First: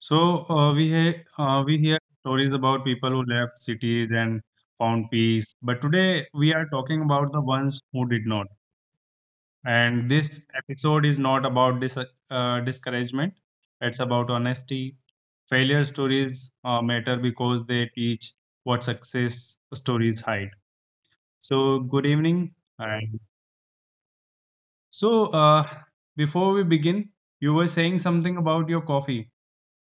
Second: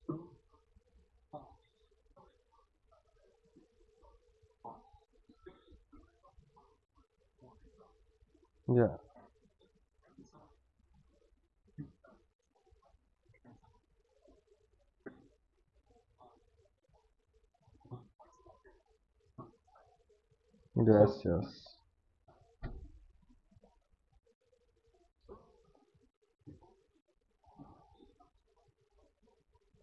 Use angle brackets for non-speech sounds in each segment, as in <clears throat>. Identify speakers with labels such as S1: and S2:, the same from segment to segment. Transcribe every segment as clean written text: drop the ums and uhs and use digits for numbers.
S1: We hear we hear stories about people who left cities and found peace, but today we are talking about the ones who did not.
S2: Yeah.
S1: And this episode is not about discouragement; it's about honesty. Failure stories matter because they teach what success stories hide.
S2: Yes, <laughs> yes.
S1: So good evening. And so Before we begin, you were saying something about your coffee.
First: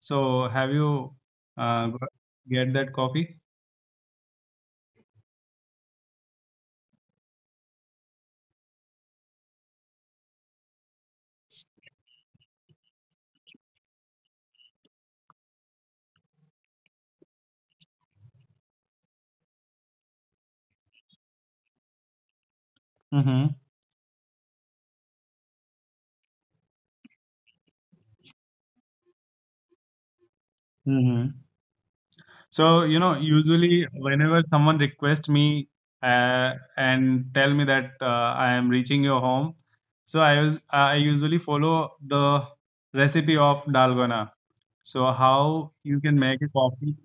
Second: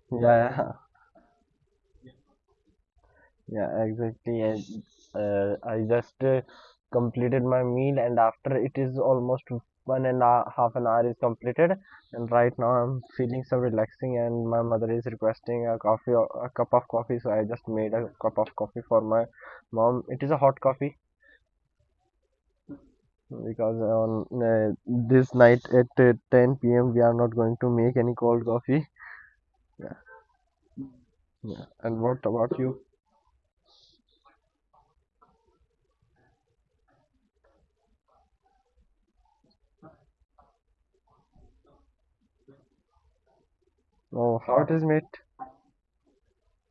S1: So have
S2: Yeah,
S1: you uh, got- get that coffee?
S2: yeah, exactly. I just completed my meal, and after it is almost one and a half an hour is completed, and right now I'm feeling so relaxing, and my mother is requesting a coffee, or a cup of coffee, so I just made a cup of coffee for my mom. It is a hot coffee
S1: Mm-hmm.
S2: because on this night at 10 p.m. we are not going to make any cold coffee. Yeah,
S1: Mm-hmm.
S2: yeah. And what
S1: So, you
S2: about
S1: know,
S2: you?
S1: usually whenever someone requests me and tell me that I am reaching your home, so I usually follow the recipe of dalgona.
S2: Oh, how it
S1: So,
S2: is made?
S1: how you can make a coffee?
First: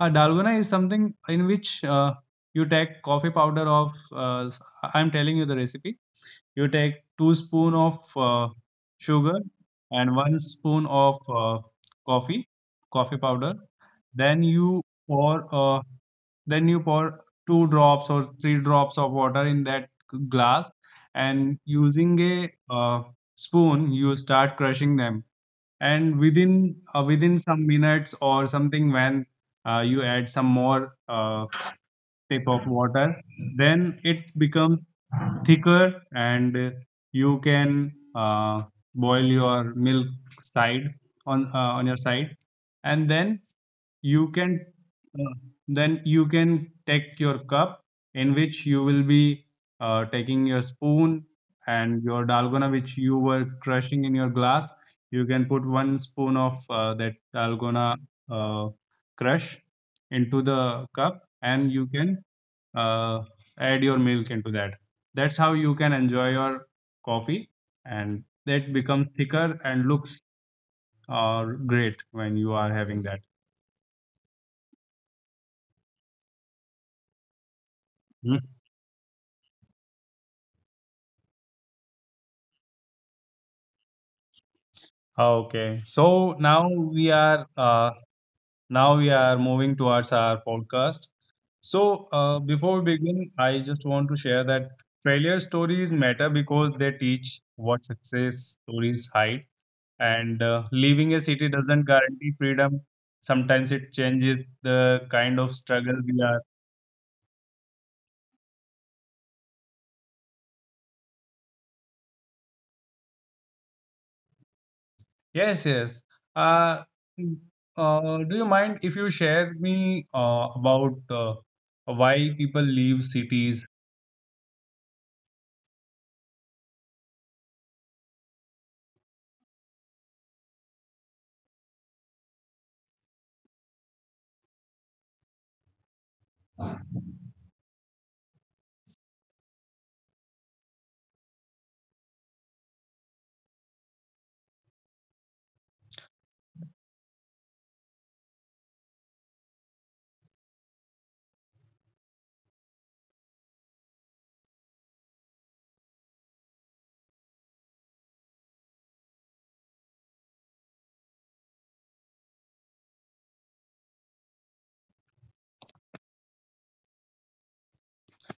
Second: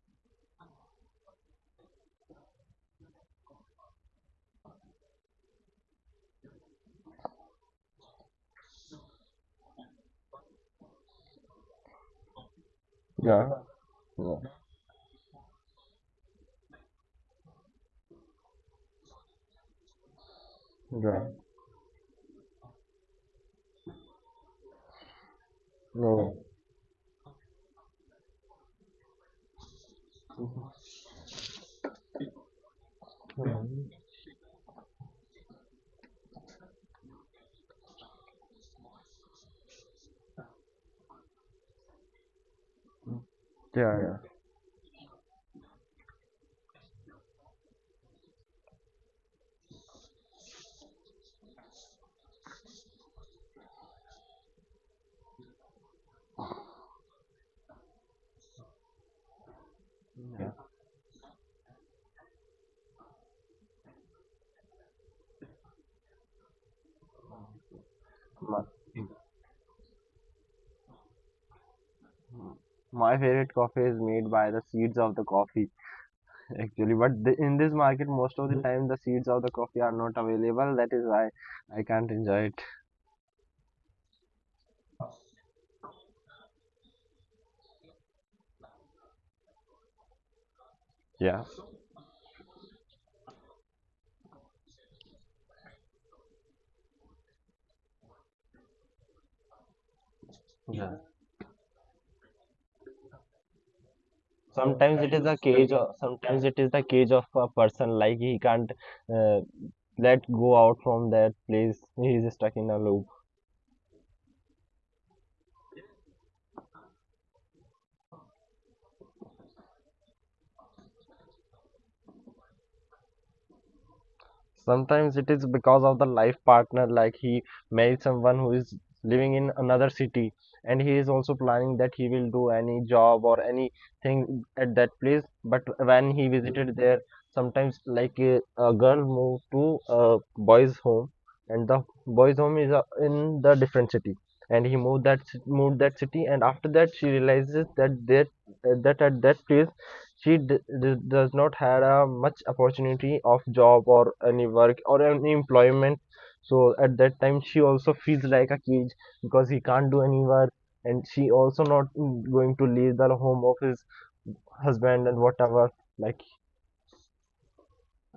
S1: Dalgona is something in which you take coffee powder of. I'm telling you the recipe. You take two spoon of sugar and one spoon of coffee powder,
S2: Yeah. Yeah.
S1: then you pour uh, two drops or three drops of water in that glass,
S2: Yeah.
S1: and using a spoon you start crushing them, and
S2: No.
S1: within some minutes or something, when you add some more tip of water,
S2: Yeah.
S1: then it becomes thicker, and you can boil your milk side on your side. And then
S2: Yeah. Yeah.
S1: you can uh, then you can take your cup in which you will be taking your spoon and your dalgona which you were crushing in your glass. You can put one spoon of that dalgona uh, crush
S2: Yeah.
S1: into the cup, and you can uh, add your milk into that. That's how you can enjoy your coffee, and
S2: My,
S1: that becomes thicker and looks great when you are
S2: my
S1: having that.
S2: favorite coffee is made by the seeds of the coffee, <laughs> actually. But in this market, most of the
S1: Hmm.
S2: time, the seeds of the coffee are not available. That is why I can't enjoy it.
S1: Okay, so now we are moving towards our podcast.
S2: Yeah.
S1: Before we begin, I just want to share that failure stories matter because they teach what success stories hide. And
S2: Yeah.
S1: leaving a city doesn't guarantee freedom, sometimes it changes the
S2: Sometimes it is a
S1: kind of
S2: cage. Of,
S1: struggle we
S2: sometimes
S1: are.
S2: it is the cage of a person. Like he can't uh, let go out from that place. He is stuck in a loop.
S1: Yes, yes, uh, mm, do you mind if you share me about why people leave cities?
S2: Sometimes it is because of the life partner, like he married someone who is living in another city and he is also planning that he will do any job or anything at that place. But when he visited there, sometimes like a girl moved to a boy's home and the boy's home is in the different city and he moved moved that city and after that she realizes that that at that place she does not had a much opportunity of job or any work or any employment, so at that time she also feels like a cage because he can't do any work, and she also not going to leave the home of his husband and whatever like.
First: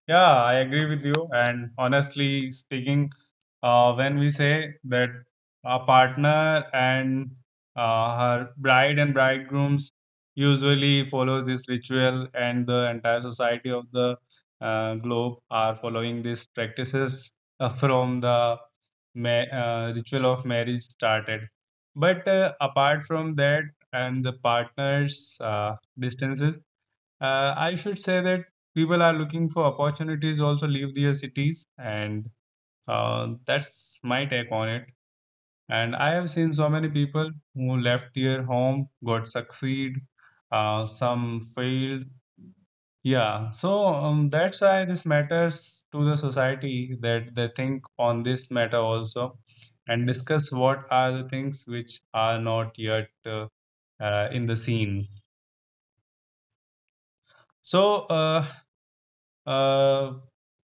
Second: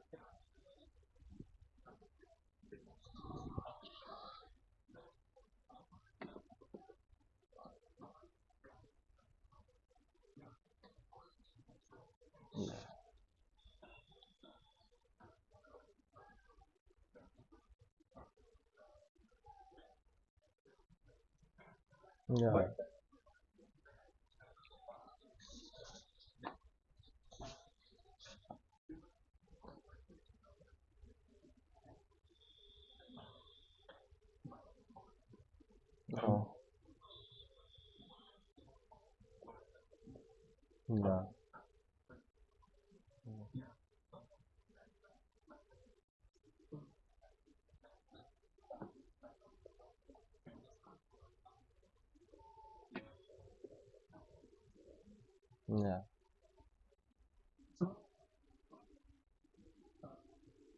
S1: Yeah, I agree with you. And honestly speaking, when we say that a partner and her bride and bridegrooms usually follow this ritual, and the entire society of the globe are following these practices from the ritual of marriage started. But
S2: Yeah. But
S1: apart from that, and the partners' distances, I should say that people are looking for opportunities also leave their cities, and that's my take on it. And I have
S2: oh,
S1: seen so many people who left their home, got succeed,
S2: yeah,
S1: some failed. Yeah, so that's why this matters to the society that they think on this matter also and discuss what are the things which are not yet in the scene.
S2: yeah,
S1: So, uh, Uh,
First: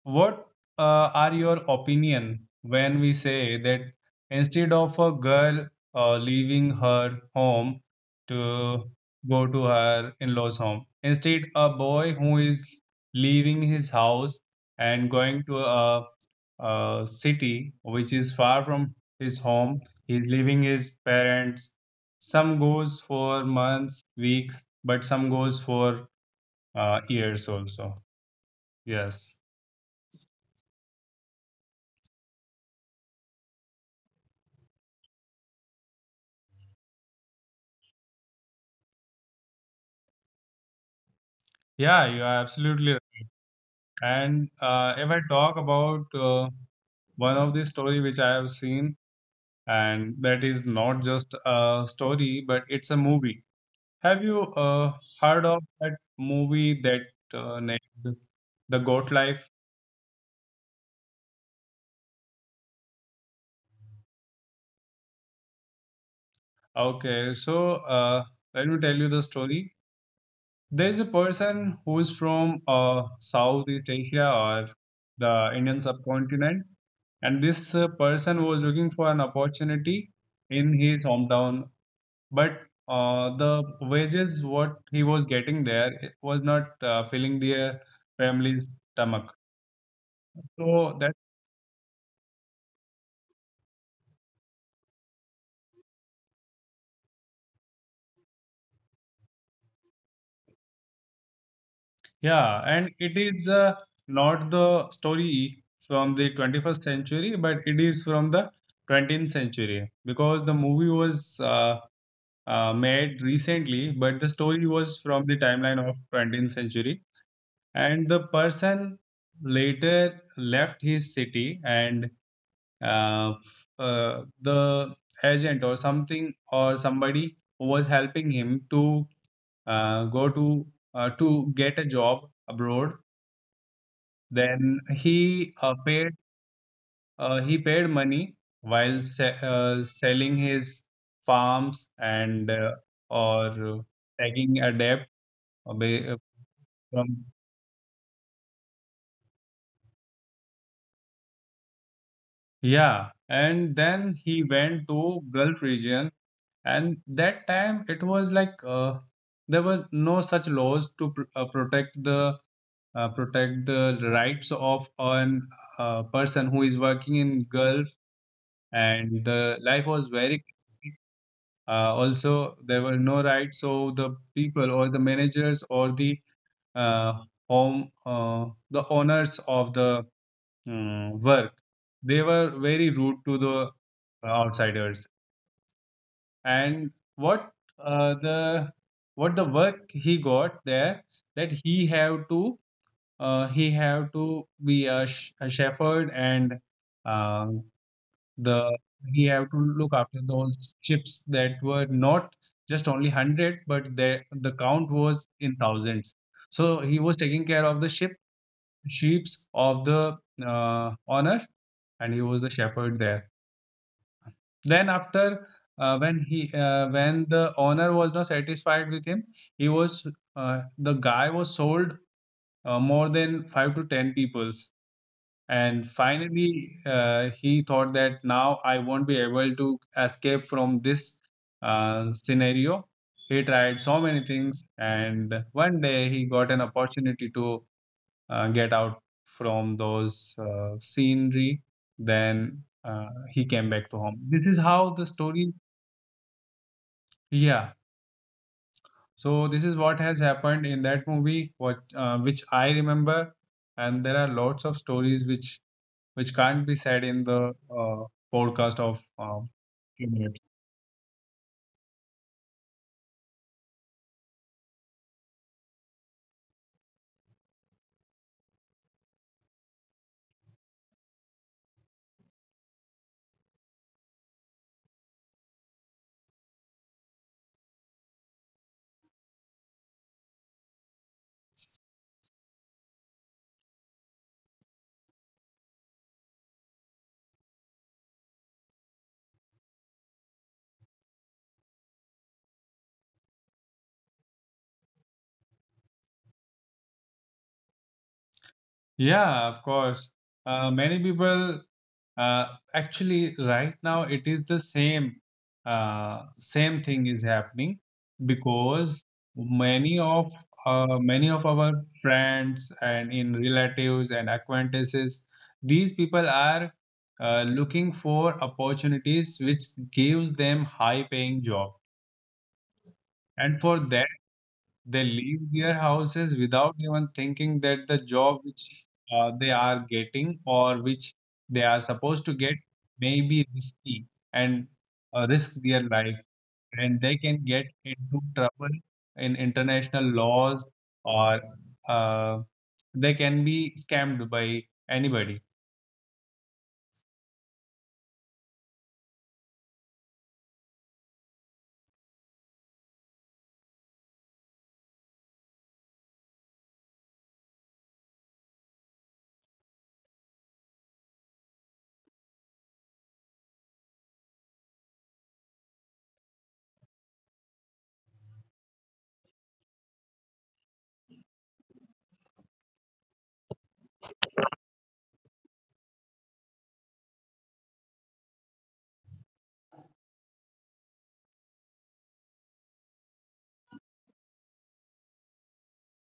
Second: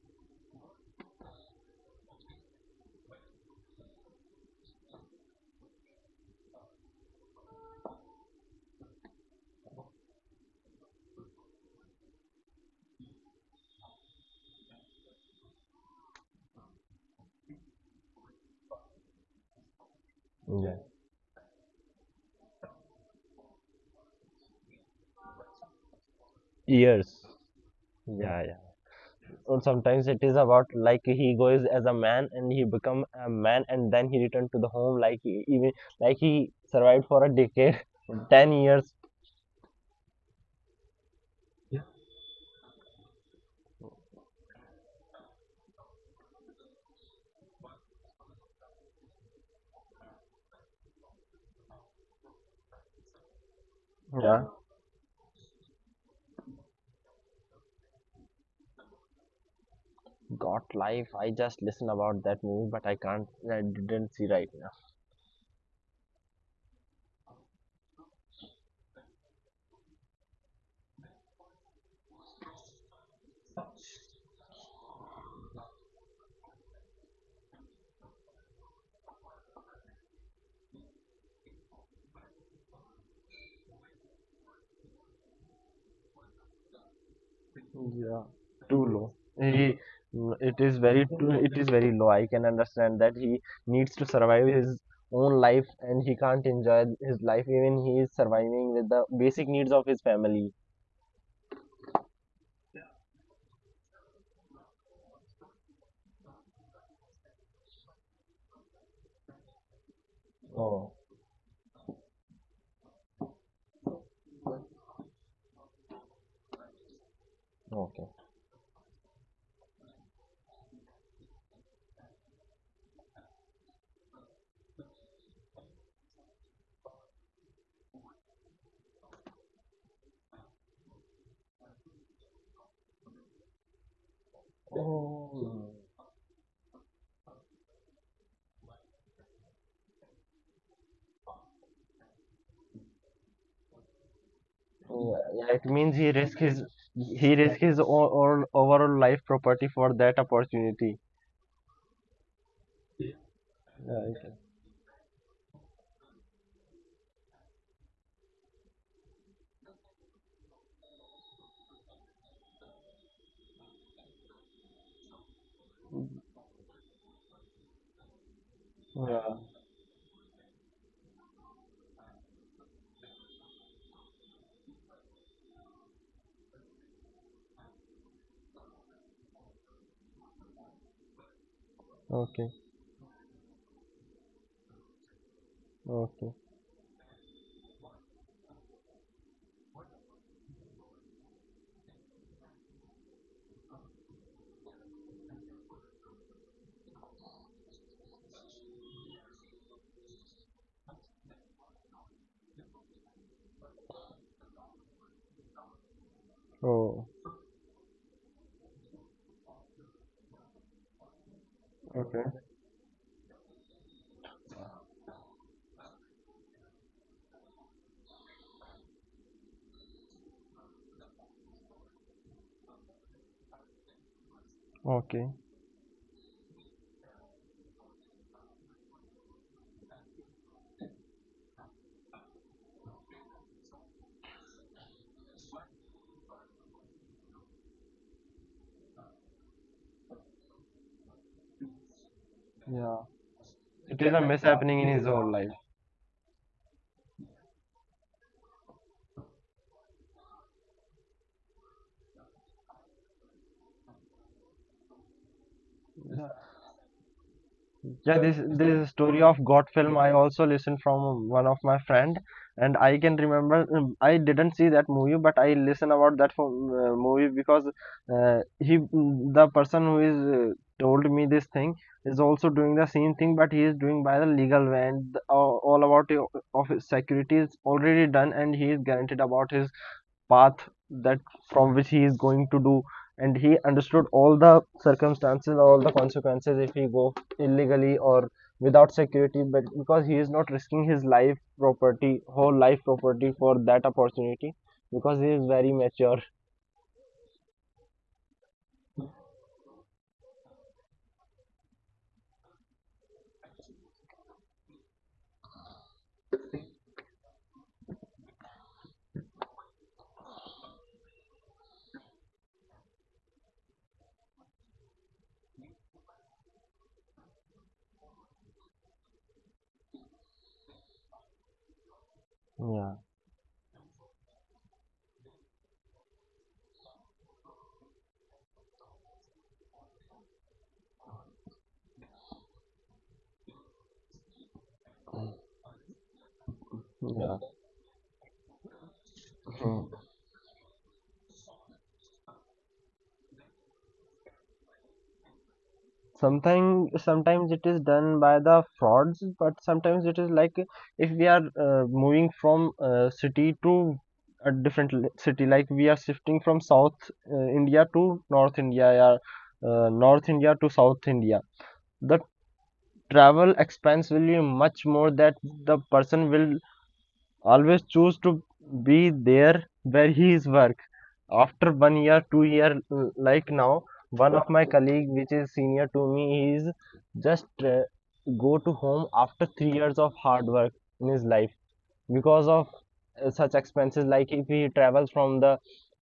S1: what are your opinion when we say that, instead of a girl leaving her home to go to her in-laws home, instead a boy who is leaving his house and going to a city which is far from his home, he's leaving
S2: yeah,
S1: his parents. Some goes for months, weeks, but some goes for
S2: years.
S1: years also.
S2: Yeah Yeah.
S1: Yes.
S2: Or sometimes it is about like he goes as a man and he become a man and then he returned to the home, like he, even like he survived for a decade, <laughs> 10 years.
S1: Yeah, you are absolutely right. And if I talk about one of the story which I have seen, and that is not just a story, but it's a movie. Have you
S2: Yeah.
S1: heard of that movie that named The Goat Life?
S2: Got life, I just listen about that movie but I can't, I didn't see right now.
S1: Okay, so let me tell you the story. There's a person who is from Southeast Asia or the Indian subcontinent, and this person was looking for an opportunity in his hometown, but the wages what he was getting there, it was not filling their
S2: Yeah.
S1: family's
S2: Too low.
S1: stomach.
S2: He it is
S1: So that,
S2: it is very low. I can understand that he needs to survive his own life and he can't enjoy his life, even he is surviving with the basic needs of his family.
S1: yeah. And it is not the story from the 21st century, but it is from the 20th century, because the movie
S2: Oh.
S1: was made recently, but the story was from the timeline of 20th century. And
S2: Okay.
S1: the person later left his city, and uh, the agent or something or somebody was helping him to go to get a job abroad. Then he
S2: Oh,
S1: paid he paid money while selling his farms and or taking a debt
S2: yeah, yeah, it means
S1: away
S2: he risked his,
S1: from.
S2: he risked his all, overall life property for that opportunity.
S1: Yeah, and then
S2: Right.
S1: he went to gulf region, and that time it was like there were no such laws to protect the protect the rights of an person who is working in gulf, and
S2: Yeah.
S1: the life was very also there were no rights. So the people or the managers or the uh, home the owners of the work, they
S2: Okay.
S1: were very rude to the outsiders.
S2: Okay.
S1: And what uh, the the work he got there, that he have to be a, a shepherd, and um, the he have to look after those ships that were not just only 100, but the count was in thousands. So
S2: Oh.
S1: he was taking care of the ship sheeps of the honor,
S2: Okay.
S1: and he was the shepherd there. Then after when he when the owner was not satisfied with him, he was the guy was sold more than five to ten peoples.
S2: Okay.
S1: And finally, he thought that now I won't be able to escape from this scenario. He tried so many things, and one day he got an opportunity to get out from those scenery. Then
S2: Yeah.
S1: he came
S2: It is a
S1: back to home. This
S2: mishappening
S1: is
S2: in his
S1: how
S2: whole
S1: the
S2: life.
S1: story, yeah. So this is what has happened in that movie, what which I remember, and there are lots of stories which can't be said in the
S2: Yeah, this this story
S1: podcast
S2: of
S1: of
S2: God film I also
S1: few
S2: listened
S1: minutes.
S2: from one of my friend, and I can remember, I didn't see that movie, but I listen about that for, movie because the person who is told me this thing is also doing the same thing, but he is doing by the legal way, and all about of his security is already done, and he is guaranteed about his path that from which he is going to do, and he understood all the circumstances, all the consequences, if he go illegally or without security. But because he is not risking his life property, whole life property, for that opportunity, because he is very mature.
S1: Yeah, of course. Many people, Uh, actually, right now it is the same same thing is happening, because many of our friends and in relatives and acquaintances, these people are looking for opportunities which gives them high paying job,
S2: Yeah,
S1: and for them. They leave their houses without even thinking that the job which they are getting or which they are supposed to get may be risky, and risk their life. And they
S2: yeah.
S1: can get into trouble in international laws or uh, they can be scammed by anybody.
S2: Sometimes, sometimes it is done by the frauds, but sometimes it is like if we are moving from city to a different city, like we are shifting from south india to north india, or north india to south india. The travel expense will be much more, that the person will always choose to be there where he is work. After 1 year, 2 year, like now one of my colleague which is senior to me, he is just go to home after 3 years of hard work in his life because of such expenses. Like if he travels from the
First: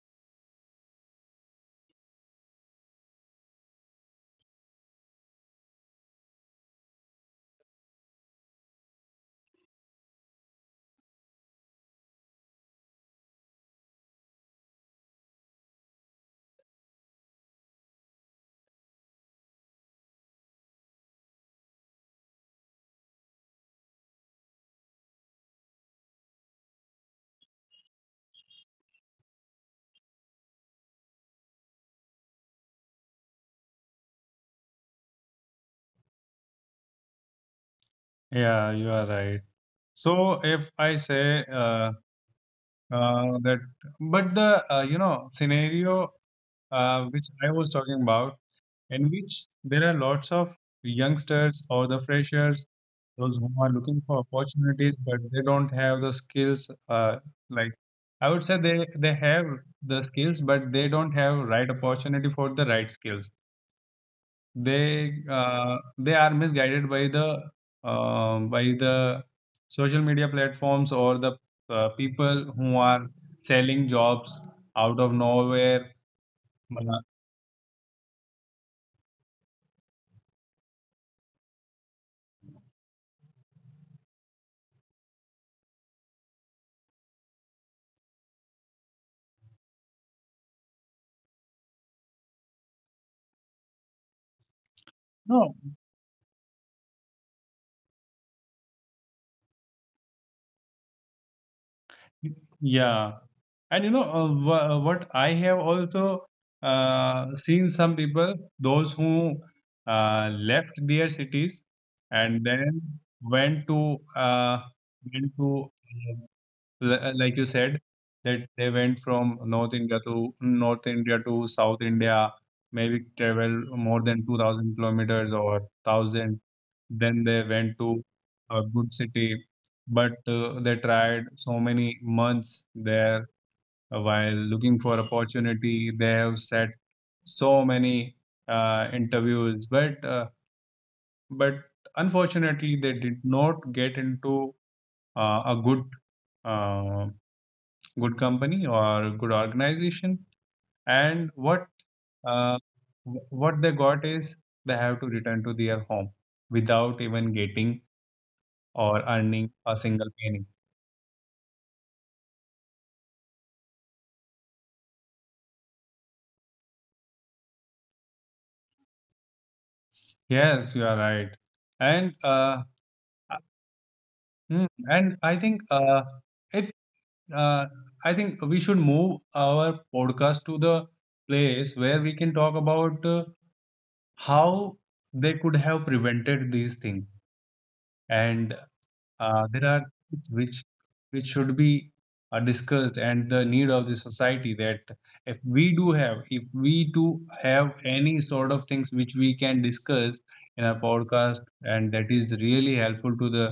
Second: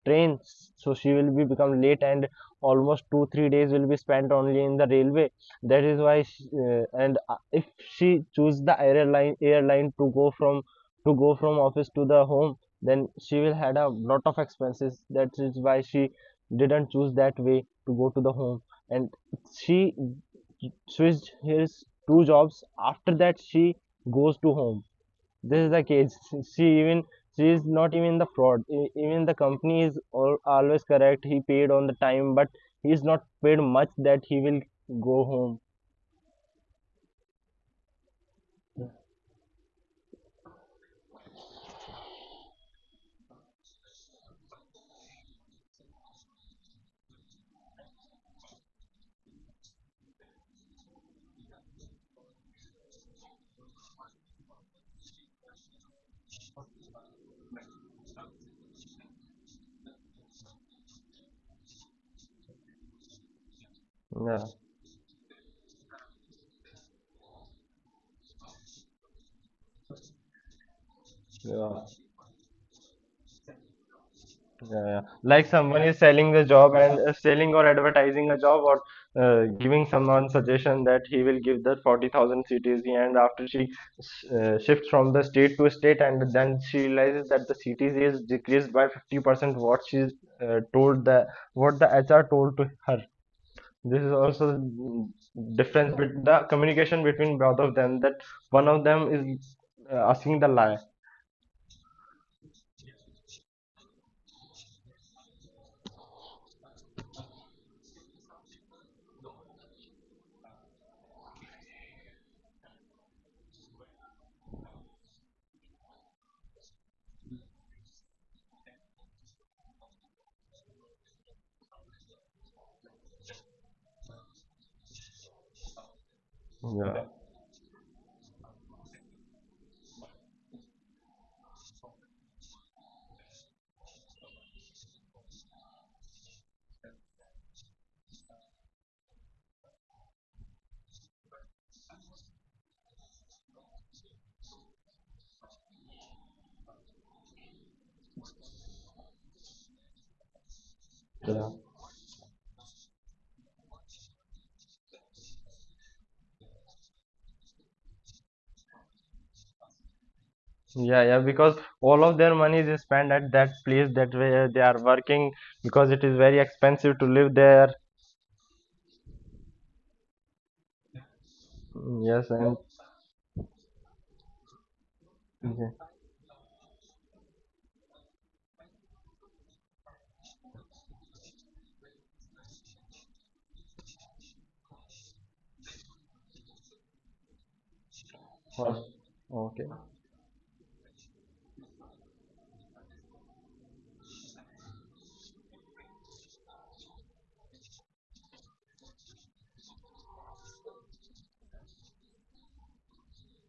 S2: train, so she will be become late, and almost 2 3 days will be spent only in the railway. That is why she, and if she choose the airline to go from, to go from office to the home, then she will had a lot of expenses. That is why she didn't choose that way to go to the home. And she switched his two jobs, after that she goes to home. This is the case. <laughs> She even, she is not even the fraud. Even the company is always correct, he paid on the time, but he is not paid much that he will go home.
S1: Yeah, you are right. So if I say that, but the You know, scenario which I was talking about, in which there are lots of youngsters or the freshers, those who are looking for opportunities, but they don't have the skills. Like, I would say, they have the skills, but they don't have right opportunity for the right skills.
S2: Yeah.
S1: They are misguided by the uh, by the social media platforms or the
S2: Yeah.
S1: people who are selling jobs
S2: Yeah, yeah.
S1: out of
S2: Like someone
S1: nowhere.
S2: is selling the job
S1: Uh,
S2: and selling or advertising a job, or giving someone suggestion that he will give the 40,000 CTC, and after she shifts from the state to state, and then she realizes that the CTC is decreased by 50% what she's told the what the HR told to her. This is also
S1: No,
S2: difference with the communication between both of them, that one of them is asking the lie.
S1: yeah. And you know what I have also seen some people, those who left their cities and then went to uh, like you said, that they went from North India to South India, maybe travel more than 2,000 kilometers or 1,000.
S2: Yeah.
S1: Then they went to a good city, but they tried so many months there while looking for opportunity. They have set so many interviews, but but unfortunately they did not get into a uh, good company or a good organization. And
S2: Yeah.
S1: what uh, what they got is they have to return to their home without even getting or earning a single penny.
S2: Yeah, yeah, because all of their money is spent at that place that where they are working because it is very expensive to live there.
S1: Yes, you are right. And
S2: Yes, and
S1: uh, and I think
S2: yeah,
S1: if uh, I think we should move our podcast to the place where we can talk about how they could have prevented these things, and
S2: or-
S1: There
S2: okay,
S1: are things which should be discussed, and the need of the society, that if we do have if we do have any sort of things which we can discuss in our podcast, and that is really helpful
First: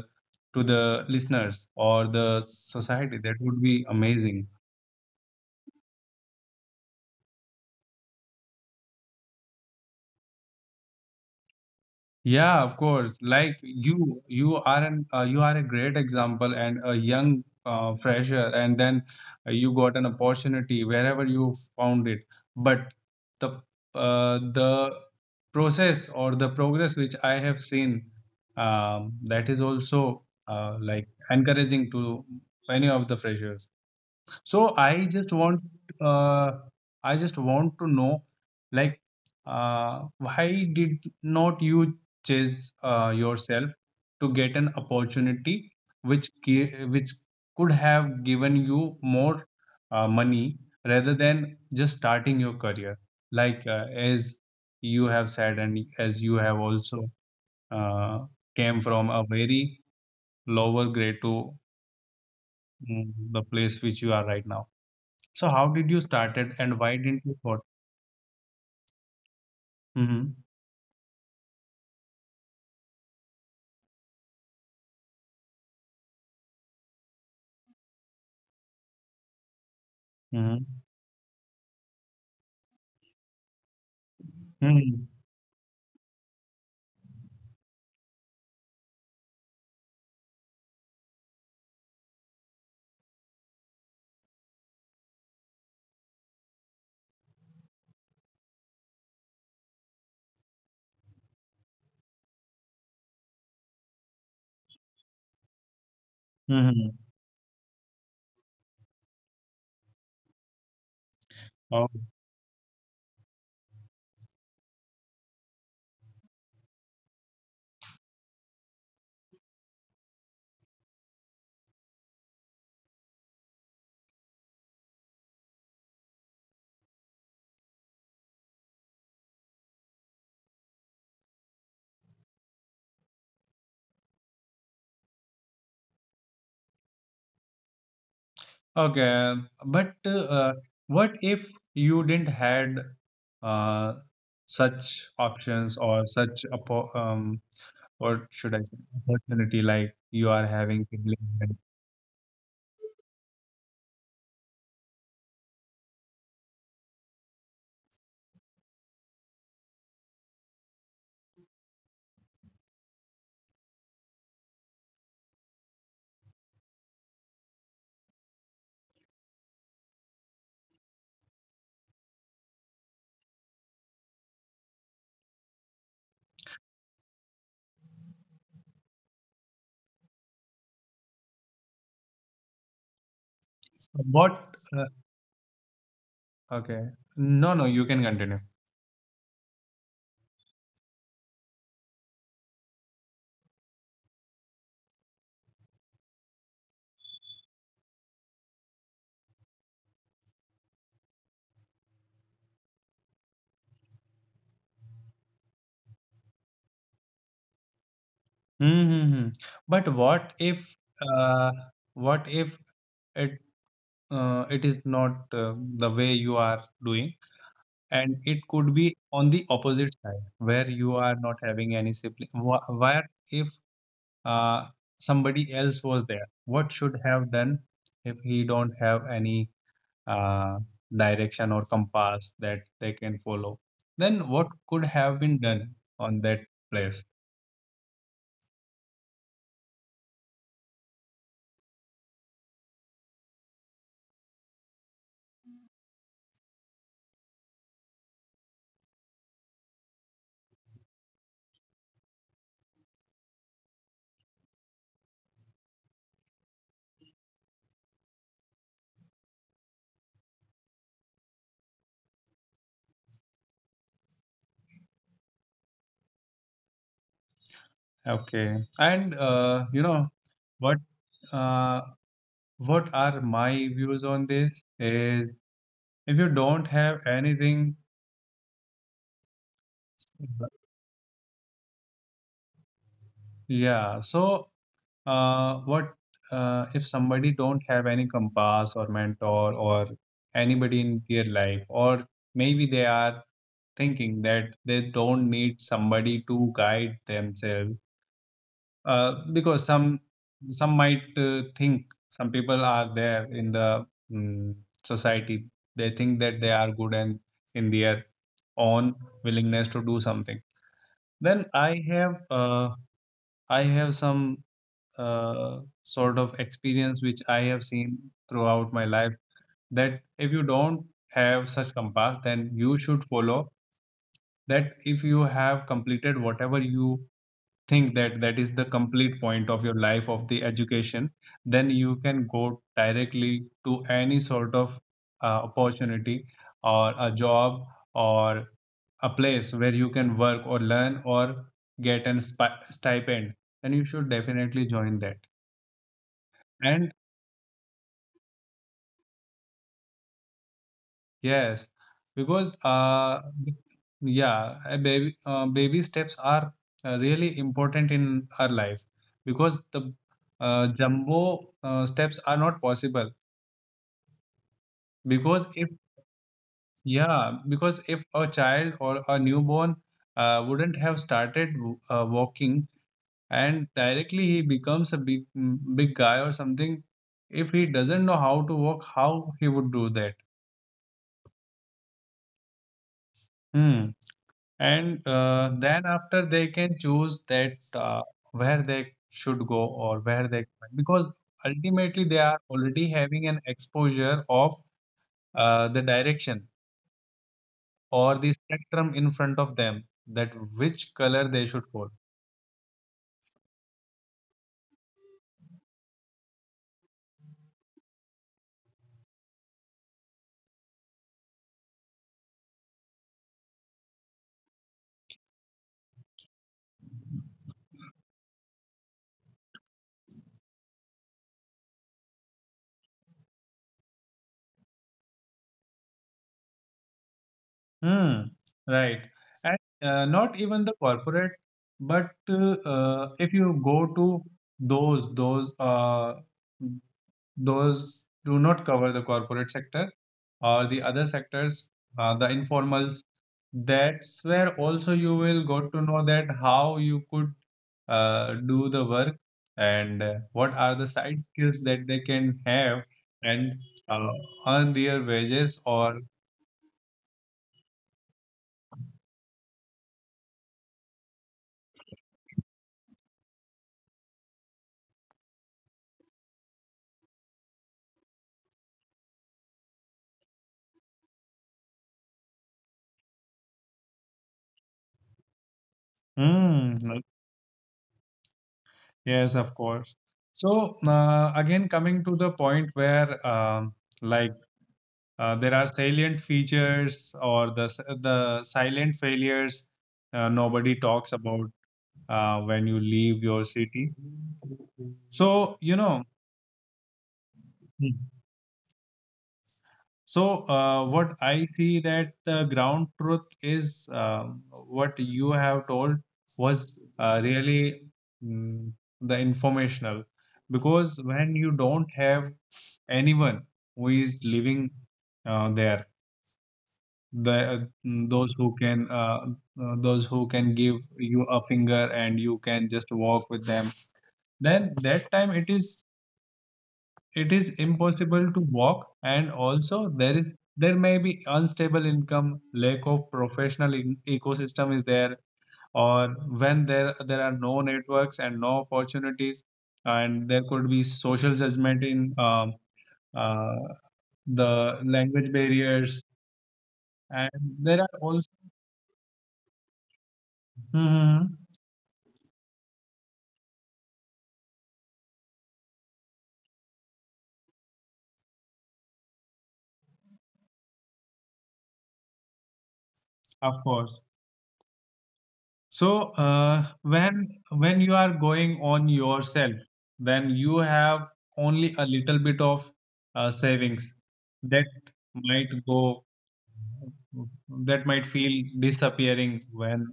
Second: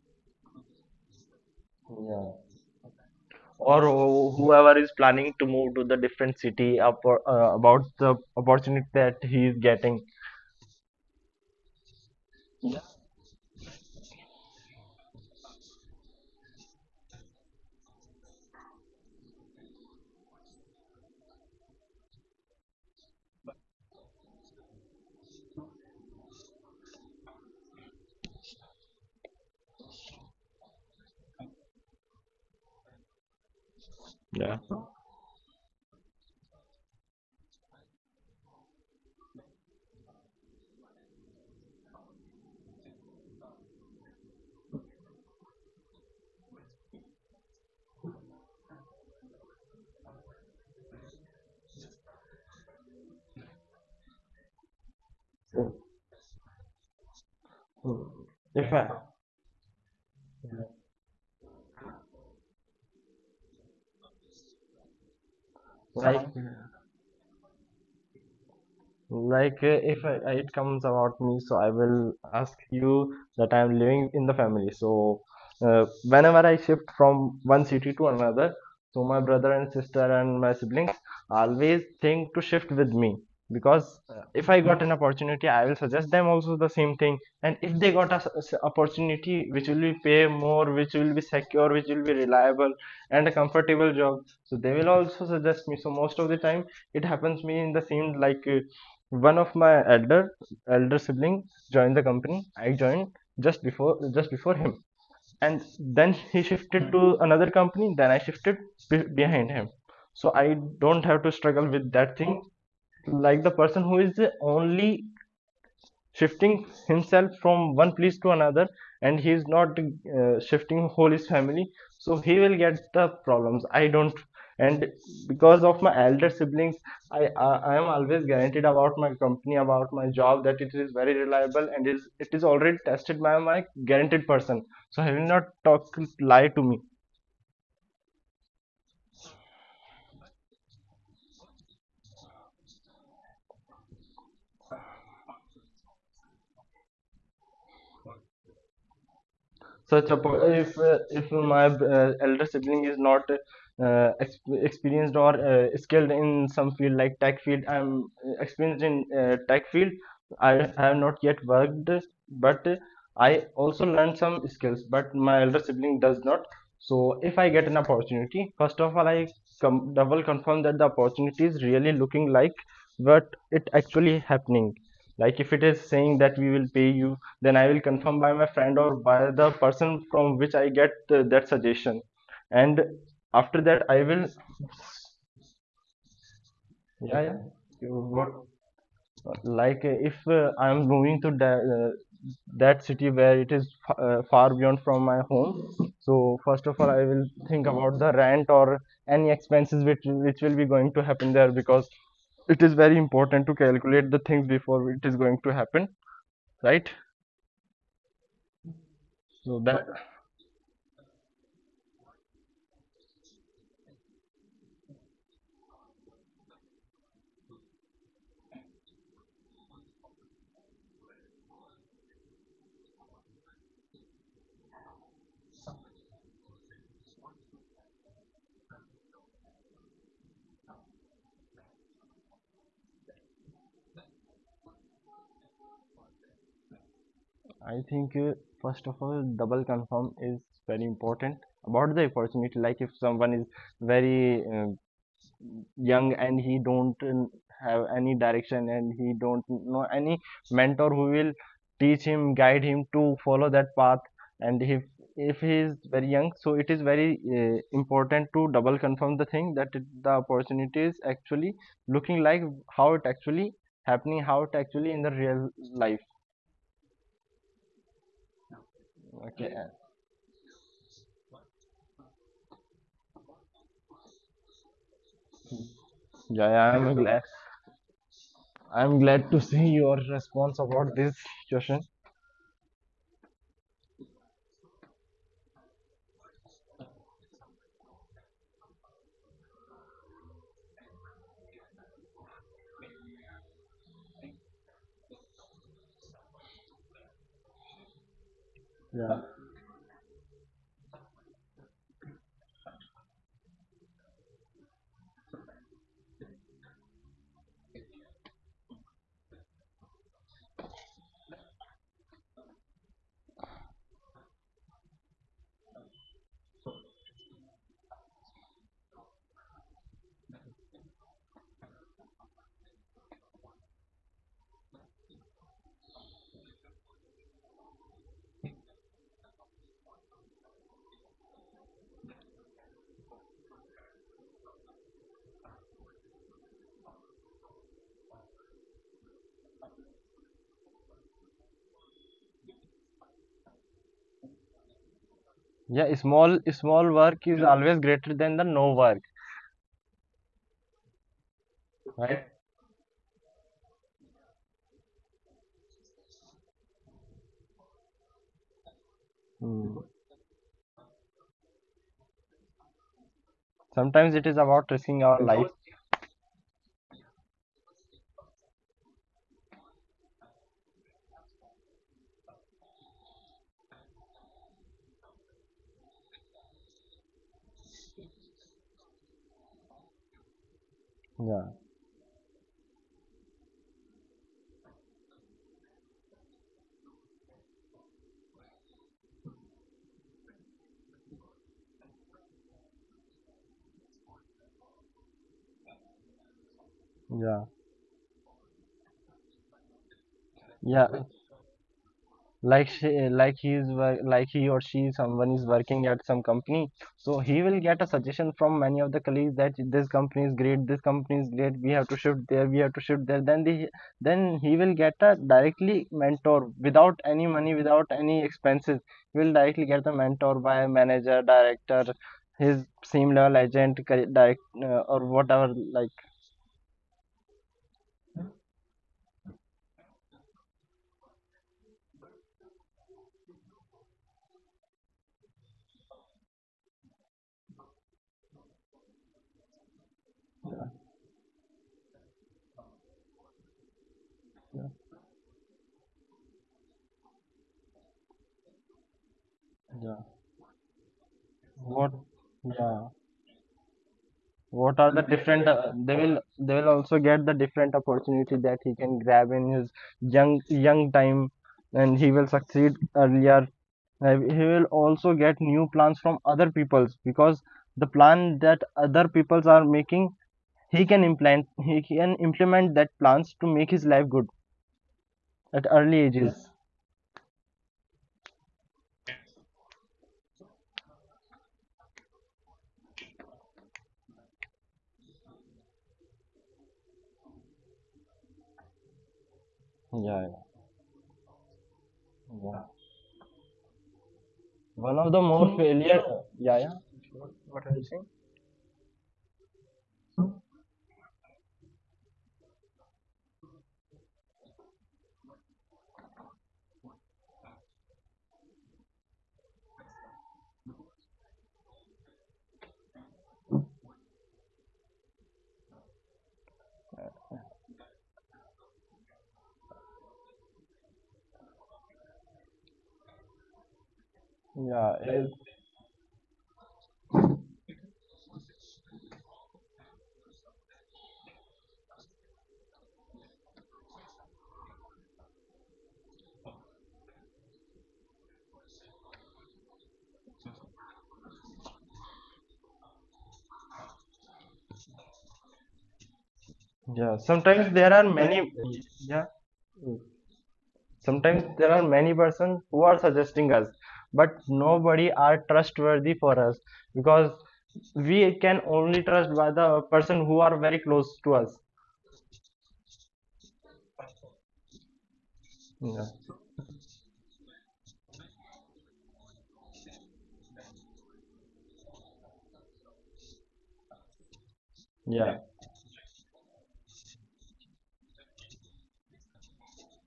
S1: to the listeners or the
S2: yeah.
S1: society, that would be
S2: Or who-
S1: amazing.
S2: whoever is planning to move to the different city up, about the opportunity that he is getting.
S1: Yeah, of course. Like you are an you are a great example and a young fresher, and then you got an opportunity wherever you found it. But the uh, the process or the progress which I have seen, that is also like encouraging to any of the freshers. So uh, I just want to know, like, why did not you chase yourself to get an opportunity which could have given you more money, rather than just starting your career, like as you have said and as you have also
S2: Mm,
S1: uh,
S2: If I,
S1: came from a very lower grade to the place which you are right now. So how did you
S2: I
S1: started and why didn't you thought?
S2: Like, if it
S1: Mm-hmm.
S2: comes about me, so I will ask you that I'm living in the family. So, whenever I shift from one city to another, so my brother and sister and my siblings
S1: Mm-hmm.
S2: always think to shift with me, because if I got an
S1: Mm-hmm.
S2: opportunity, I will suggest them also the same thing. And if they got a s- s- opportunity which will be pay more, which will be secure, which will be reliable and a comfortable job, so they will also suggest me. So most of the time, it happens me in the same like. One of my elder sibling joined the company I joined just before him, and then he shifted to
S1: Mm-hmm.
S2: another company, then I shifted behind him. So I don't have to struggle with
S1: Oh.
S2: that thing, like the person who is the only shifting himself from one place to another, and he is not shifting whole his family, so he will get the problems, I don't. And because of my elder siblings, I am always guaranteed about my company, about my job, that it is very reliable and is it is already tested by my guaranteed person, so he will not talk lie to me.
S1: Okay, but what if you didn't had uh, such options or such what should I say opportunity like you are
S2: If
S1: having
S2: if my
S1: siblings?
S2: elder sibling is not experienced or skilled in some field, like tech field, I'm experienced in tech field. I have not yet worked, but I also learned some skills, but my elder sibling does not. So if I get an opportunity, first of all I double confirm that the opportunity is really looking like what it actually happening. Like if it is saying that we will pay you, then I will confirm by my friend, or by the person from which I get that suggestion, and after that I will,
S1: What? Uh, okay,
S2: yeah,
S1: no, no,
S2: yeah,
S1: you can
S2: what-
S1: continue.
S2: like if I am moving to that, that city where it is far beyond from my home, so first of all I will think about the rent or any expenses which will be going to happen there, because it is very important to calculate the things before it is going to happen, right?
S1: Mm-hmm.
S2: So that,
S1: But uh, what if it it is not the way you are doing? And it could be on the opposite side where you are not having any where if uh, somebody else was there, what should have done if he don't have any uh, direction or compass that they can follow, then what could have been done on that place.
S2: I think, first of all, double confirm is very important about the opportunity. Like if someone is very young and he don't have any direction, and he don't know any mentor who will teach him, guide him to follow that path. And if he is very young, so it is very important to double confirm the thing that it, the opportunity is actually looking like how it actually happening, how it actually in the real life.
S1: Okay, and
S2: Okay,
S1: uh, what uh, what are my views on this is if you
S2: yeah, yeah,
S1: don't
S2: I'm
S1: have
S2: glad.
S1: anything.
S2: I'm glad to see your response about this question.
S1: Yeah, so what if somebody don't have any compass or mentor or anybody in their life, or maybe they are thinking that they don't need somebody to guide themselves.
S2: Yeah.
S1: Because some might think, some people are there in the mm society, they think that they are good and in their own willingness to do something. Then I have some sort of experience which I have seen throughout my life, that if you don't have such compass, then you should follow that if you have completed whatever you think that that is the complete point of your life of the education, then you can go directly to any sort of opportunity or a job or a place where you can work or learn or get an stipend, then you should definitely join that.
S2: Yeah, small small
S1: And
S2: work is always greater than the no work,
S1: yes,
S2: right?
S1: because yeah, a baby steps are really important in our life,
S2: Hmm.
S1: because the jumbo steps are not possible.
S2: Sometimes it is about risking our life.
S1: Because if yeah because if a child or a newborn wouldn't have started walking, and directly he becomes a big big guy or something, if he doesn't know how to walk, how he would do that?
S2: Yeah,
S1: Hmm. And then after they can choose that where they should go or where they, because ultimately they are already having an exposure of the direction
S2: yeah,
S1: or the spectrum in front of them, that
S2: yeah.
S1: which color they should follow.
S2: Like he or she, someone is working at some company. So he will get a suggestion from many of the colleagues that this company is great, this company is great, we have to shift there, we have to shift there. Then he will get a directly mentor without any money, without any expenses. He will directly get the mentor by manager, director, his same level agent, direct or whatever, like.
S1: Hmm, right. And not even the corporate, but if you go to those those do not cover the corporate sector
S2: Yeah,
S1: or the other sectors, the informals. That's
S2: yeah.
S1: where also you will got to know that how you could do the work,
S2: Yeah.
S1: and what are the side skills
S2: What?
S1: that they can
S2: Yeah,
S1: have, and uh,
S2: what are
S1: earn
S2: the
S1: their
S2: different
S1: wages.
S2: they will
S1: Or
S2: they will also get the different opportunity that he can grab in his young young time, and he will succeed earlier. He will also get new plans from other peoples, because the plan that other peoples are making, he can implement that plans to make his life good at early ages.
S1: hmm, yes, of course. So again, coming to the point where, um, like, there are salient features or the the silent failures
S2: Yeah, yeah,
S1: nobody talks about
S2: yeah.
S1: when you leave your city.
S2: One of the more
S1: So you
S2: failure.
S1: know.
S2: Yeah, yeah,
S1: Hmm. So what I see that the ground truth is, what you have told was really mm, the informational, because when you don't have anyone who is living there, the those who can uh, those who can give you a finger and you can just walk with them, then
S2: yeah, it is,
S1: that time it is, it is impossible to walk. And also there is there may be unstable income, lack of professional ecosystem is there, or when there are no networks and no opportunities, and there could be social judgment in, uh, the language barriers,
S2: yeah,
S1: and
S2: sometimes there
S1: there
S2: are
S1: are
S2: many.
S1: also
S2: Yeah,
S1: <laughs>
S2: sometimes
S1: mhm,
S2: there are many persons who are suggesting us, but nobody are trustworthy for us, because we can only trust by the person who are very close to us.
S1: of course.
S2: Yeah.
S1: So when you are going on yourself, then you have only a little bit of savings that
S2: Yeah,
S1: might go, that might feel disappearing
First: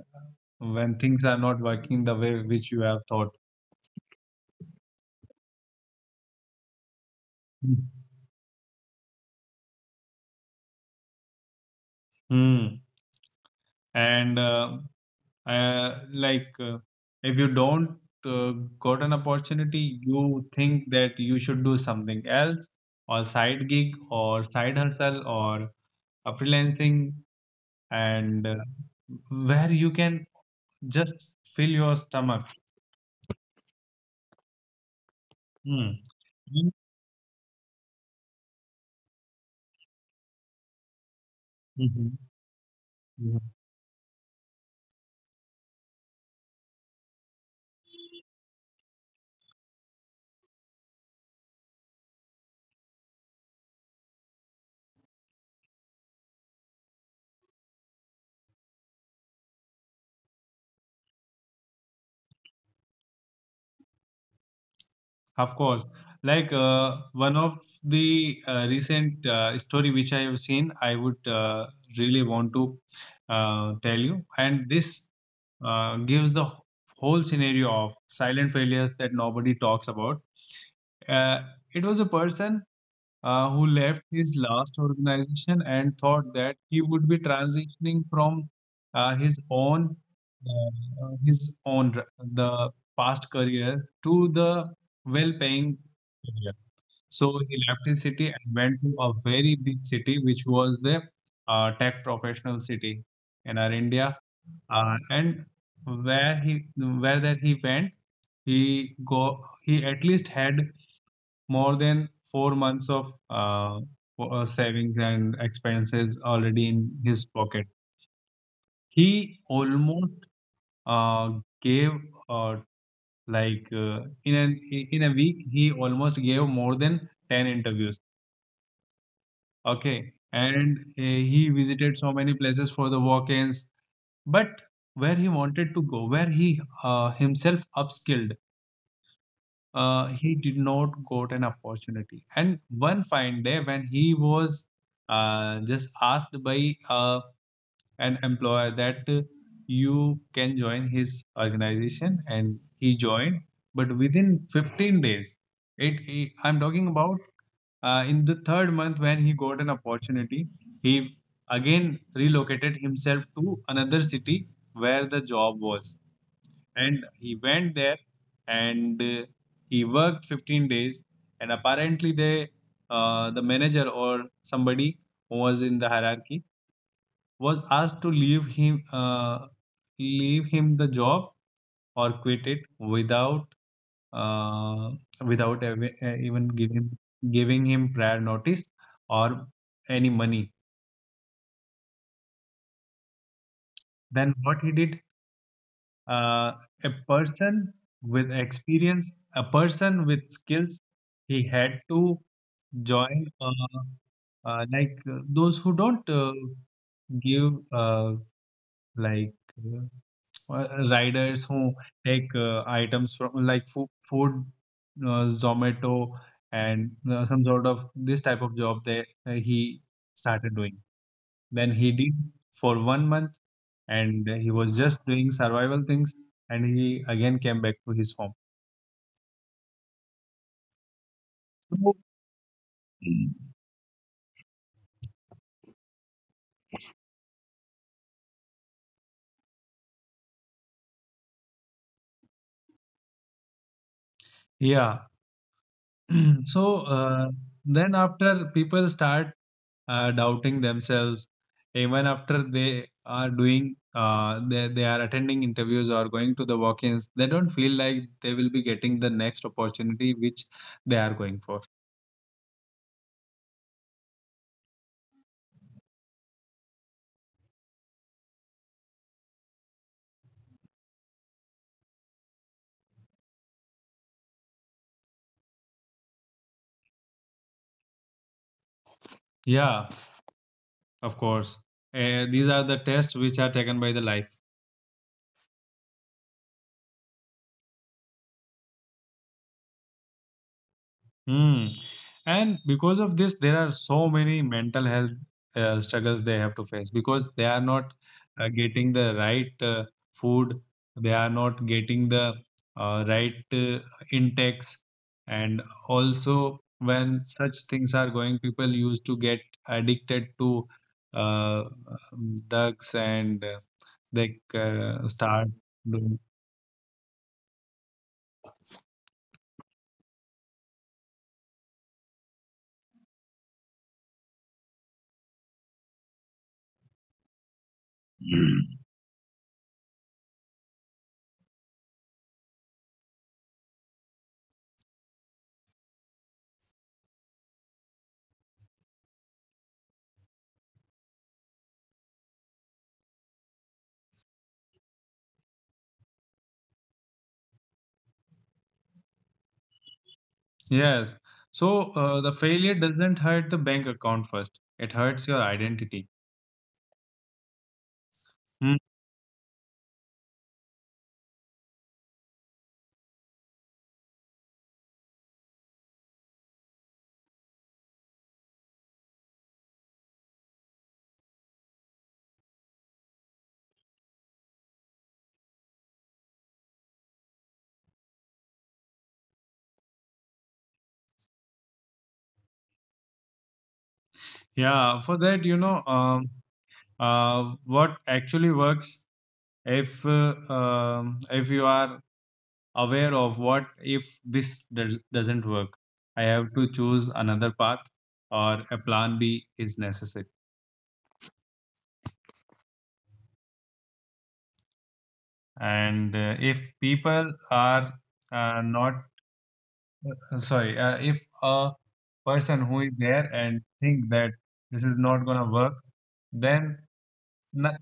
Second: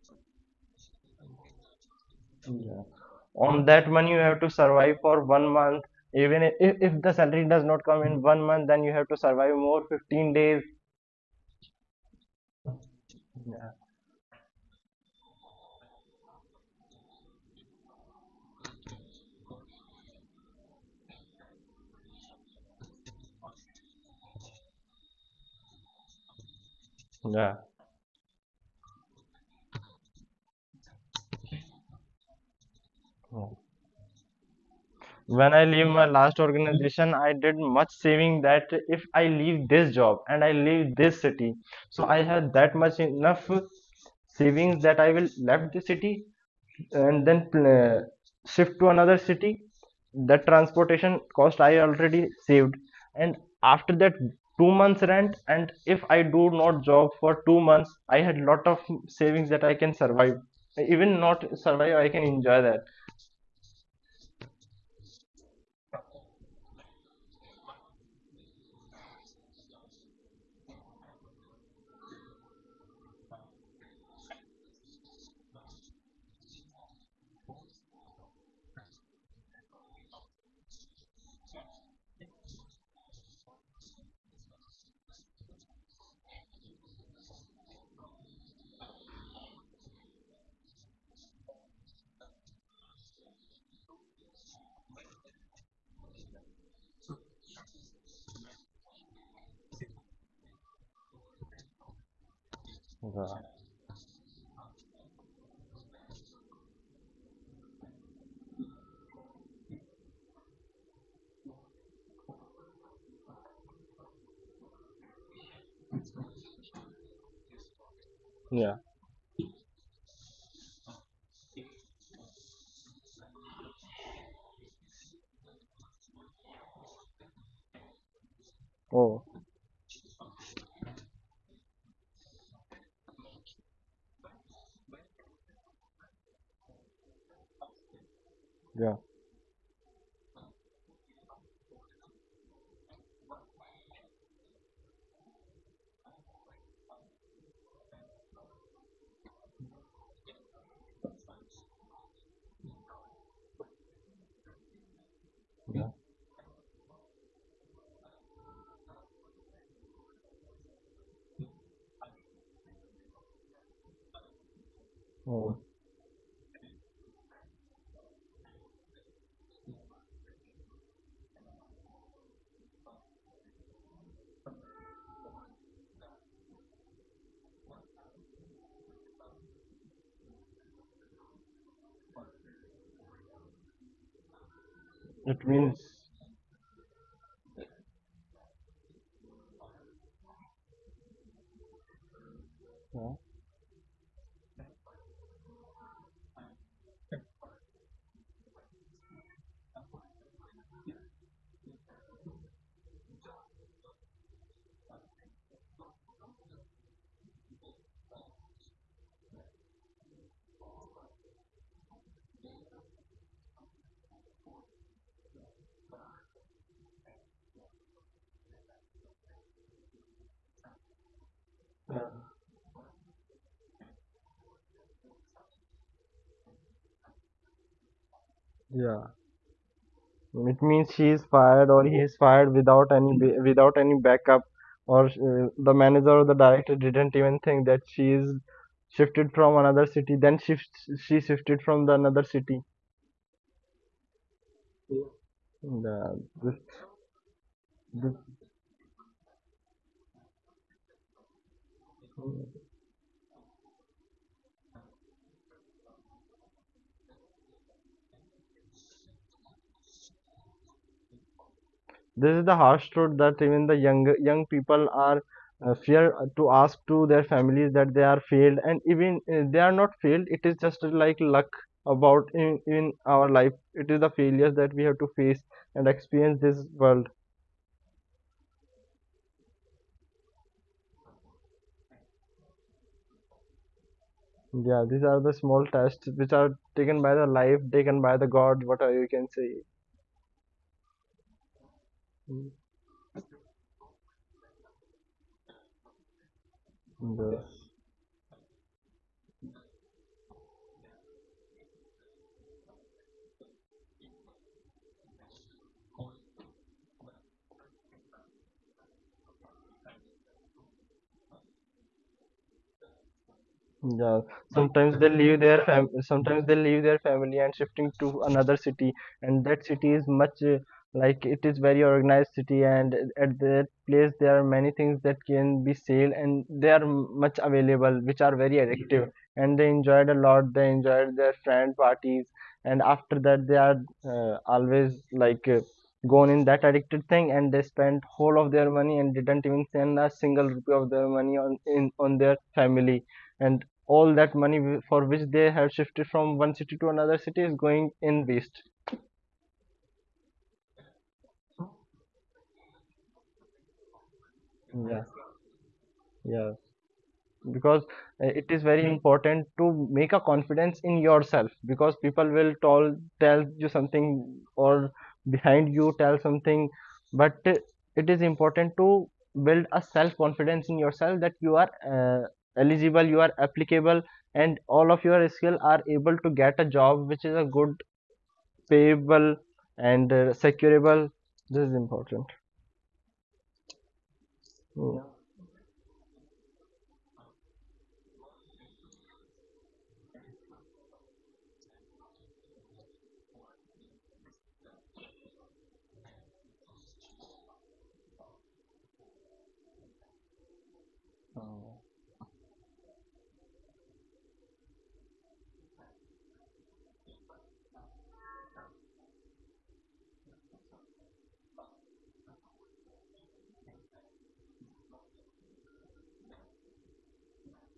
S1: when things are not working the way which you
S2: yeah.
S1: have thought.
S2: On that money you have to survive for 1 month. Even if the salary does not come in 1 month, then you have to survive more 15 days.
S1: Hmm.
S2: Yeah.
S1: And uh, like uh, if you don't uh, got an opportunity, you think that you should do something else, or side gig or side hustle or freelancing,
S2: Yeah.
S1: and where you can just fill your stomach.
S2: Yeah. When I leave
S1: Hmm.
S2: my last
S1: Mm.
S2: organization, I did much saving that if I leave this job and I leave this city, so
S1: Mhm.
S2: I have that much
S1: Mhm.
S2: enough savings that I will left the city and then shift to another city. The transportation cost I already saved, and after that 2 months rent. And if I do not job for 2 months, I had lot of savings that I can survive. Even not survive, I can enjoy that.
S1: Of course. Like one of the recent story which I have seen, I would really want to tell you, and this gives the whole scenario of silent failures that nobody talks about. Uh, it was a person who left his last organization and thought that he would be transitioning from uh, his own uh, his own the past career to the well-paying career. So he left his city and went to a very big city, which was the tech professional city
S2: Yeah.
S1: in our India. And where he where that he went, he at least had more than 4 months of savings and expenses already in his pocket.
S2: Yeah.
S1: He almost uh, gave uh, in an in a week he almost gave more than 10 interviews.
S2: Oh.
S1: Okay, and he visited so many places for the walk-ins, but where he wanted to go, where he himself upskilled,
S2: Yeah.
S1: he did not got an opportunity. And one fine day, when he was just asked by an employer that you can join his organization, and he joined. But within 15 days,
S2: Yeah.
S1: it I'm talking about in the third month when he got an opportunity, he again relocated himself to another city where the
S2: Oh.
S1: job was, and he went there, and he worked 15 days, and apparently they, the manager or somebody who was in the hierarchy, was asked to leave him, leave him the job or quit it without uh,
S2: It
S1: without
S2: means.
S1: even giving him prior notice or any money.
S2: Yeah.
S1: Then what he did, uh, a person with experience, a person with skills, he had to join, those who don't give like uh, riders who take items from like food Zomato and some sort of this type of job, that he started doing. Then he did for 1 month, and he was just doing survival things, and he again came back to his form.
S2: Yeah. It means she is fired or
S1: So,
S2: he is fired without any backup, or the manager or the director didn't even think that she is shifted from another city. Then she shifted from the another city.
S1: yeah,
S2: Yeah.
S1: <clears throat> so then after people start doubting themselves. Even after they are doing they are attending interviews or going to the walk-ins, they don't feel like they will be getting the next opportunity which they are going for.
S2: This is the harsh truth that even the young young people are fear to ask to their families that they are failed, and even they are not failed. It is just like luck about in our life. It is the failures that we have to face and experience this world.
S1: Yeah, of course, these are the tests which are taken by the life.
S2: Yeah, these are the small tests which are taken by the life, taken by the God, whatever you can say.
S1: Hmm. And because of this, there are so many mental health struggles they have to face, because
S2: Yeah.
S1: they are not getting the right food, they are not getting the right intakes. And also when such things are going, people used to get addicted to uh, drugs, and
S2: Yeah,
S1: they
S2: sometimes they leave
S1: start
S2: their
S1: doing.
S2: sometimes they leave their family and shifting to another city, and that city is much like, it is very organized city, and at that place there are many things that can be sale, and they are much available, which are very
S1: <clears throat>
S2: addictive, and they enjoyed a lot. They enjoyed their friend parties, and after that they are always, like. Gone in that addicted thing, and they spent whole of their money and didn't even send a single rupee of their money on in on their family, and all that money for which they have shifted from one city to another city is going in waste.
S1: Yes. So the failure doesn't hurt the bank account first. It
S2: Yeah.
S1: hurts your identity.
S2: Yeah. Because it is
S1: Hmm.
S2: very important to make a confidence in yourself, because people will tell you something, or behind you tell something, but it is important to build a self confidence in yourself that you are uh, eligible, you are applicable, and all of your skill are able to get a job which is a good payable and securable. This is important.
S1: Yeah.
S2: Mm.
S1: For that, what actually works if you are aware of what if this does, doesn't work, I have to choose another path, or a plan B is necessary. And if people are not sorry, if a person who is there and think that this is not gonna work, then not,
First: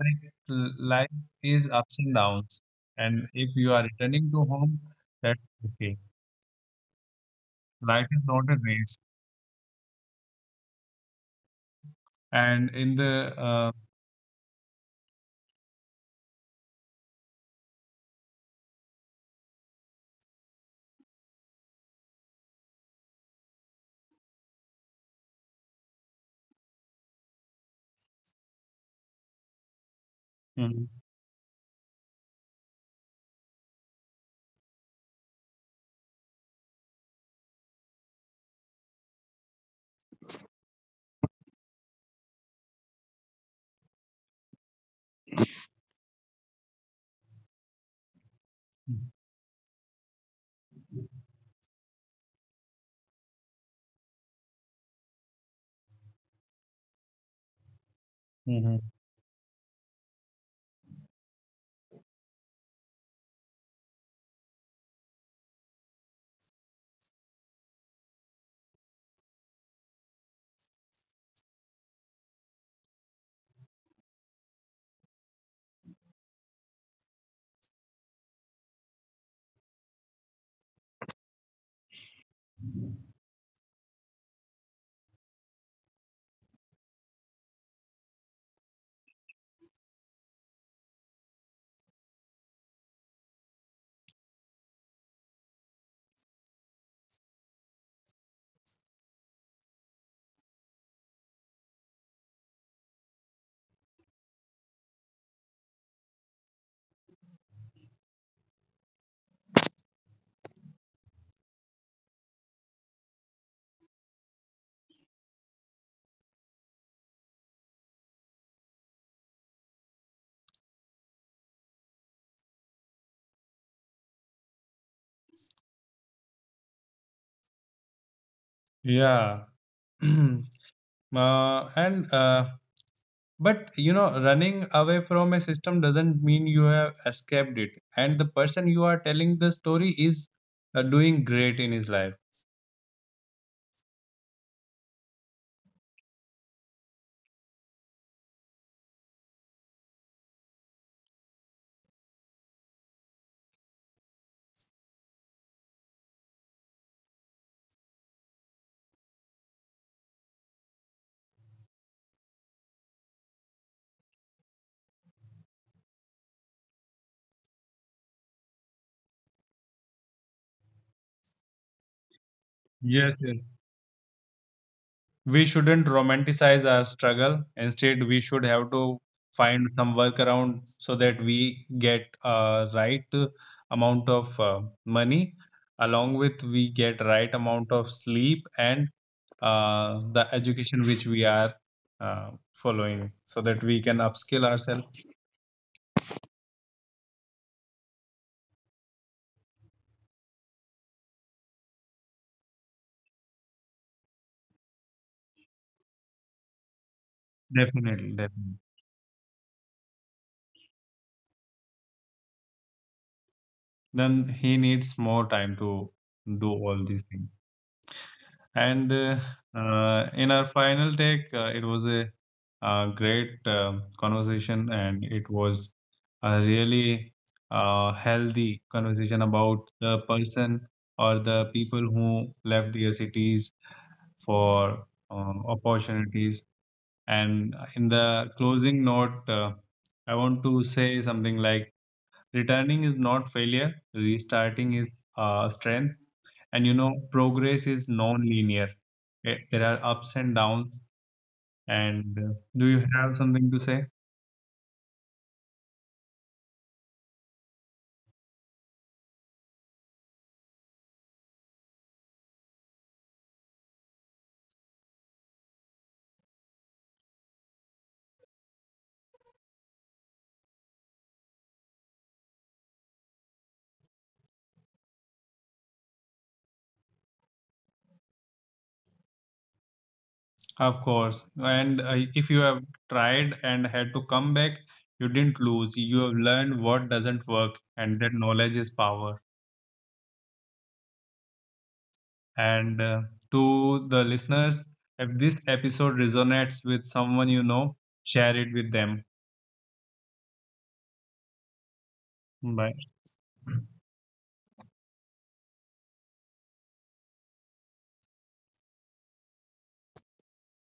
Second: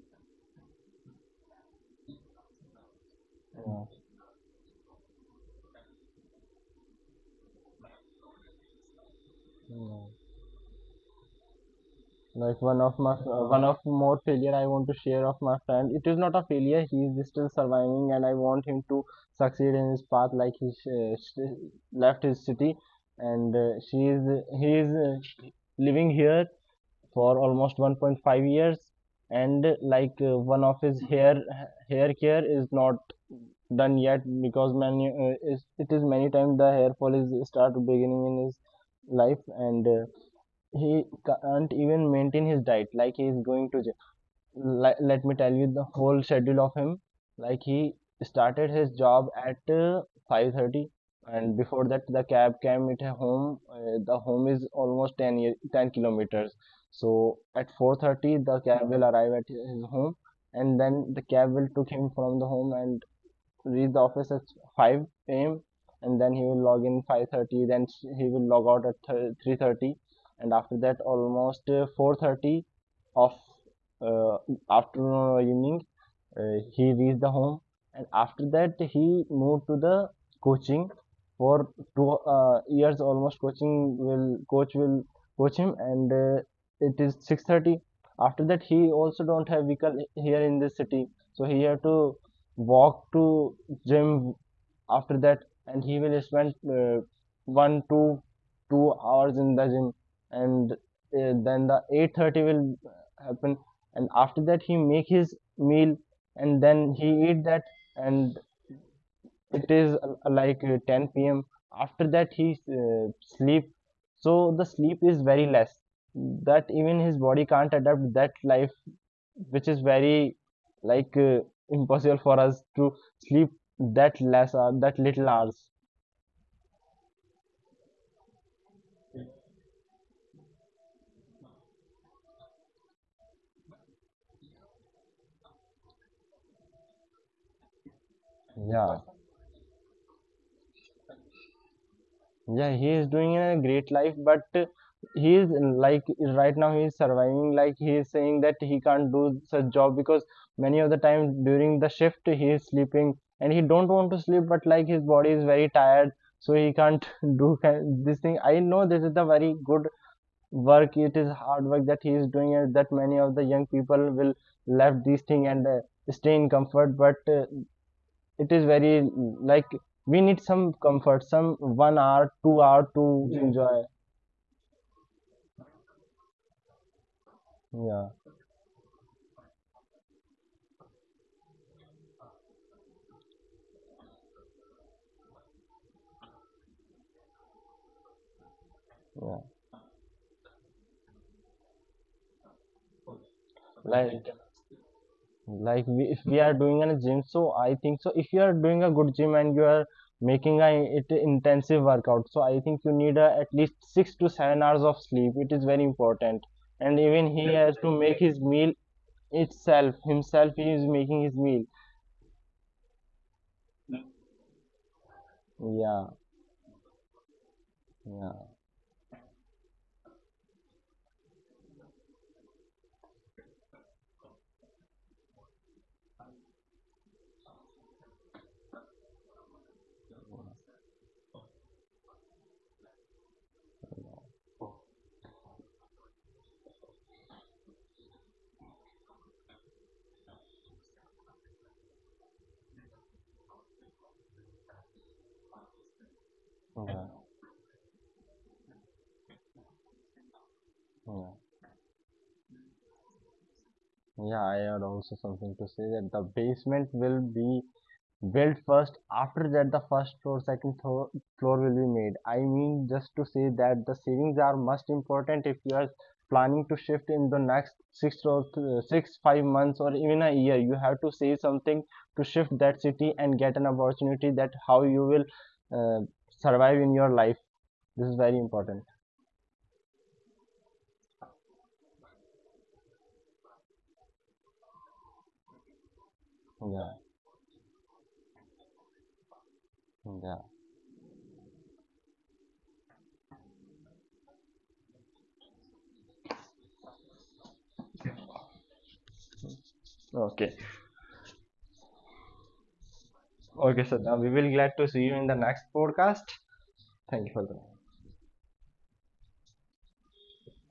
S1: life is ups and downs. And if you are
S2: Yeah.
S1: returning to home, that's okay. Life is not a race.
S2: Like
S1: And
S2: one of
S1: in
S2: my
S1: the
S2: one of more failure I want to share of my friend. It is not a failure, he is still surviving, and I want him to succeed in his path. Like he uh, sh- left his city, and she is he is living here for almost 1.5 years. And like one of his
S1: mhm.
S2: hair care is not done yet, because it is many times the hair fall is start beginning in his life. And he can't even maintain his diet. Like he is going to, let me tell you the whole schedule of him. Like he started his job at 5:30, and before that the cab came at a home. The home is almost 10 year, 10 kilometers, so at 4:30 the cab
S1: Mhm.
S2: will arrive at his home, and then the cab will took him from the home and reach the office at 5 a.m. And then he will log in 5:30. Then he will log out at 3:30, and after that almost 4:30 of uh, afternoon or evening, he reached the home. And after that he moved to the coaching for 2 years almost. Coaching will coach him, and it is 6:30. After that he also don't have vehicle here in this city, so he have to walk to gym. After that, and he will spend one two two hours in the gym, and then the 8:30 will happen. And after that he make his meal, and then he eat that, and it is like 10 p.m. After that he sleep. So the sleep is very less. That even his body can't adapt that life, which is very like impossible for us to sleep that less or that little hours.
S1: Yeah, <clears throat> and but you know, running away from a system doesn't mean you have escaped it. And the person
S2: Yeah.
S1: you are telling the story is doing great in his life.
S2: Yeah, he is doing a great life, but he is, like, right now he is surviving. Like he is saying that he can't do such job, because many of the time during the shift he is sleeping, and he don't want to sleep, but like his body is very tired, so he can't <laughs> do this thing. I know this is the very good work. It is hard work that he is doing, and that many of the young people will left this thing, and stay in comfort. But it is very like, we need some comfort, some 1 hour 2 hour to.
S1: Yes,
S2: Yeah.
S1: yes.
S2: Enjoy.
S1: We shouldn't romanticize our struggle.
S2: Yeah,
S1: Instead, we should have to find some workaround so that we get a right amount of money, along with we get right amount of sleep and
S2: yeah.
S1: the education which we are following, so that we can
S2: like
S1: upskill ourselves.
S2: like we, if we are doing a gym, so I think so if you are doing a good gym and you are making a it intensive workout, so I think you need at least 6 to 7 hours of sleep, it is very important. And even he has to make
S1: Definitely,
S2: his meal
S1: definitely.
S2: itself, himself he is making his meal.
S1: Then he needs more time to
S2: Yeah.
S1: do all these things.
S2: Yeah.
S1: And in our final take, it was a, great conversation, and it was a really healthy conversation about the person or the people who left their cities for opportunities. And in the closing note, I want to say something like, returning is not failure, restarting is strength. And you
S2: Yeah.
S1: know, progress is non linear. There are ups and downs.
S2: Yeah,
S1: And do you have something to say?
S2: yeah, I had also something to say that the basement will be built first, after that the first floor, second floor, will be made. I mean just to say that the savings are most important if you are planning to shift in the next 5 months or even a year. You have to save something to shift that city and get an opportunity that how you will uh, survive in your life. This is very important.
S1: Of course. And if you have tried and had to come back, you didn't lose. You have learned
S2: Yeah,
S1: what doesn't work, and that knowledge is power.
S2: yeah.
S1: And to the listeners, if this episode resonates with someone you know, share it with them.
S2: Okay.
S1: Bye.
S2: Okay, sir. So now we will glad to see you in the next podcast. Thank you for the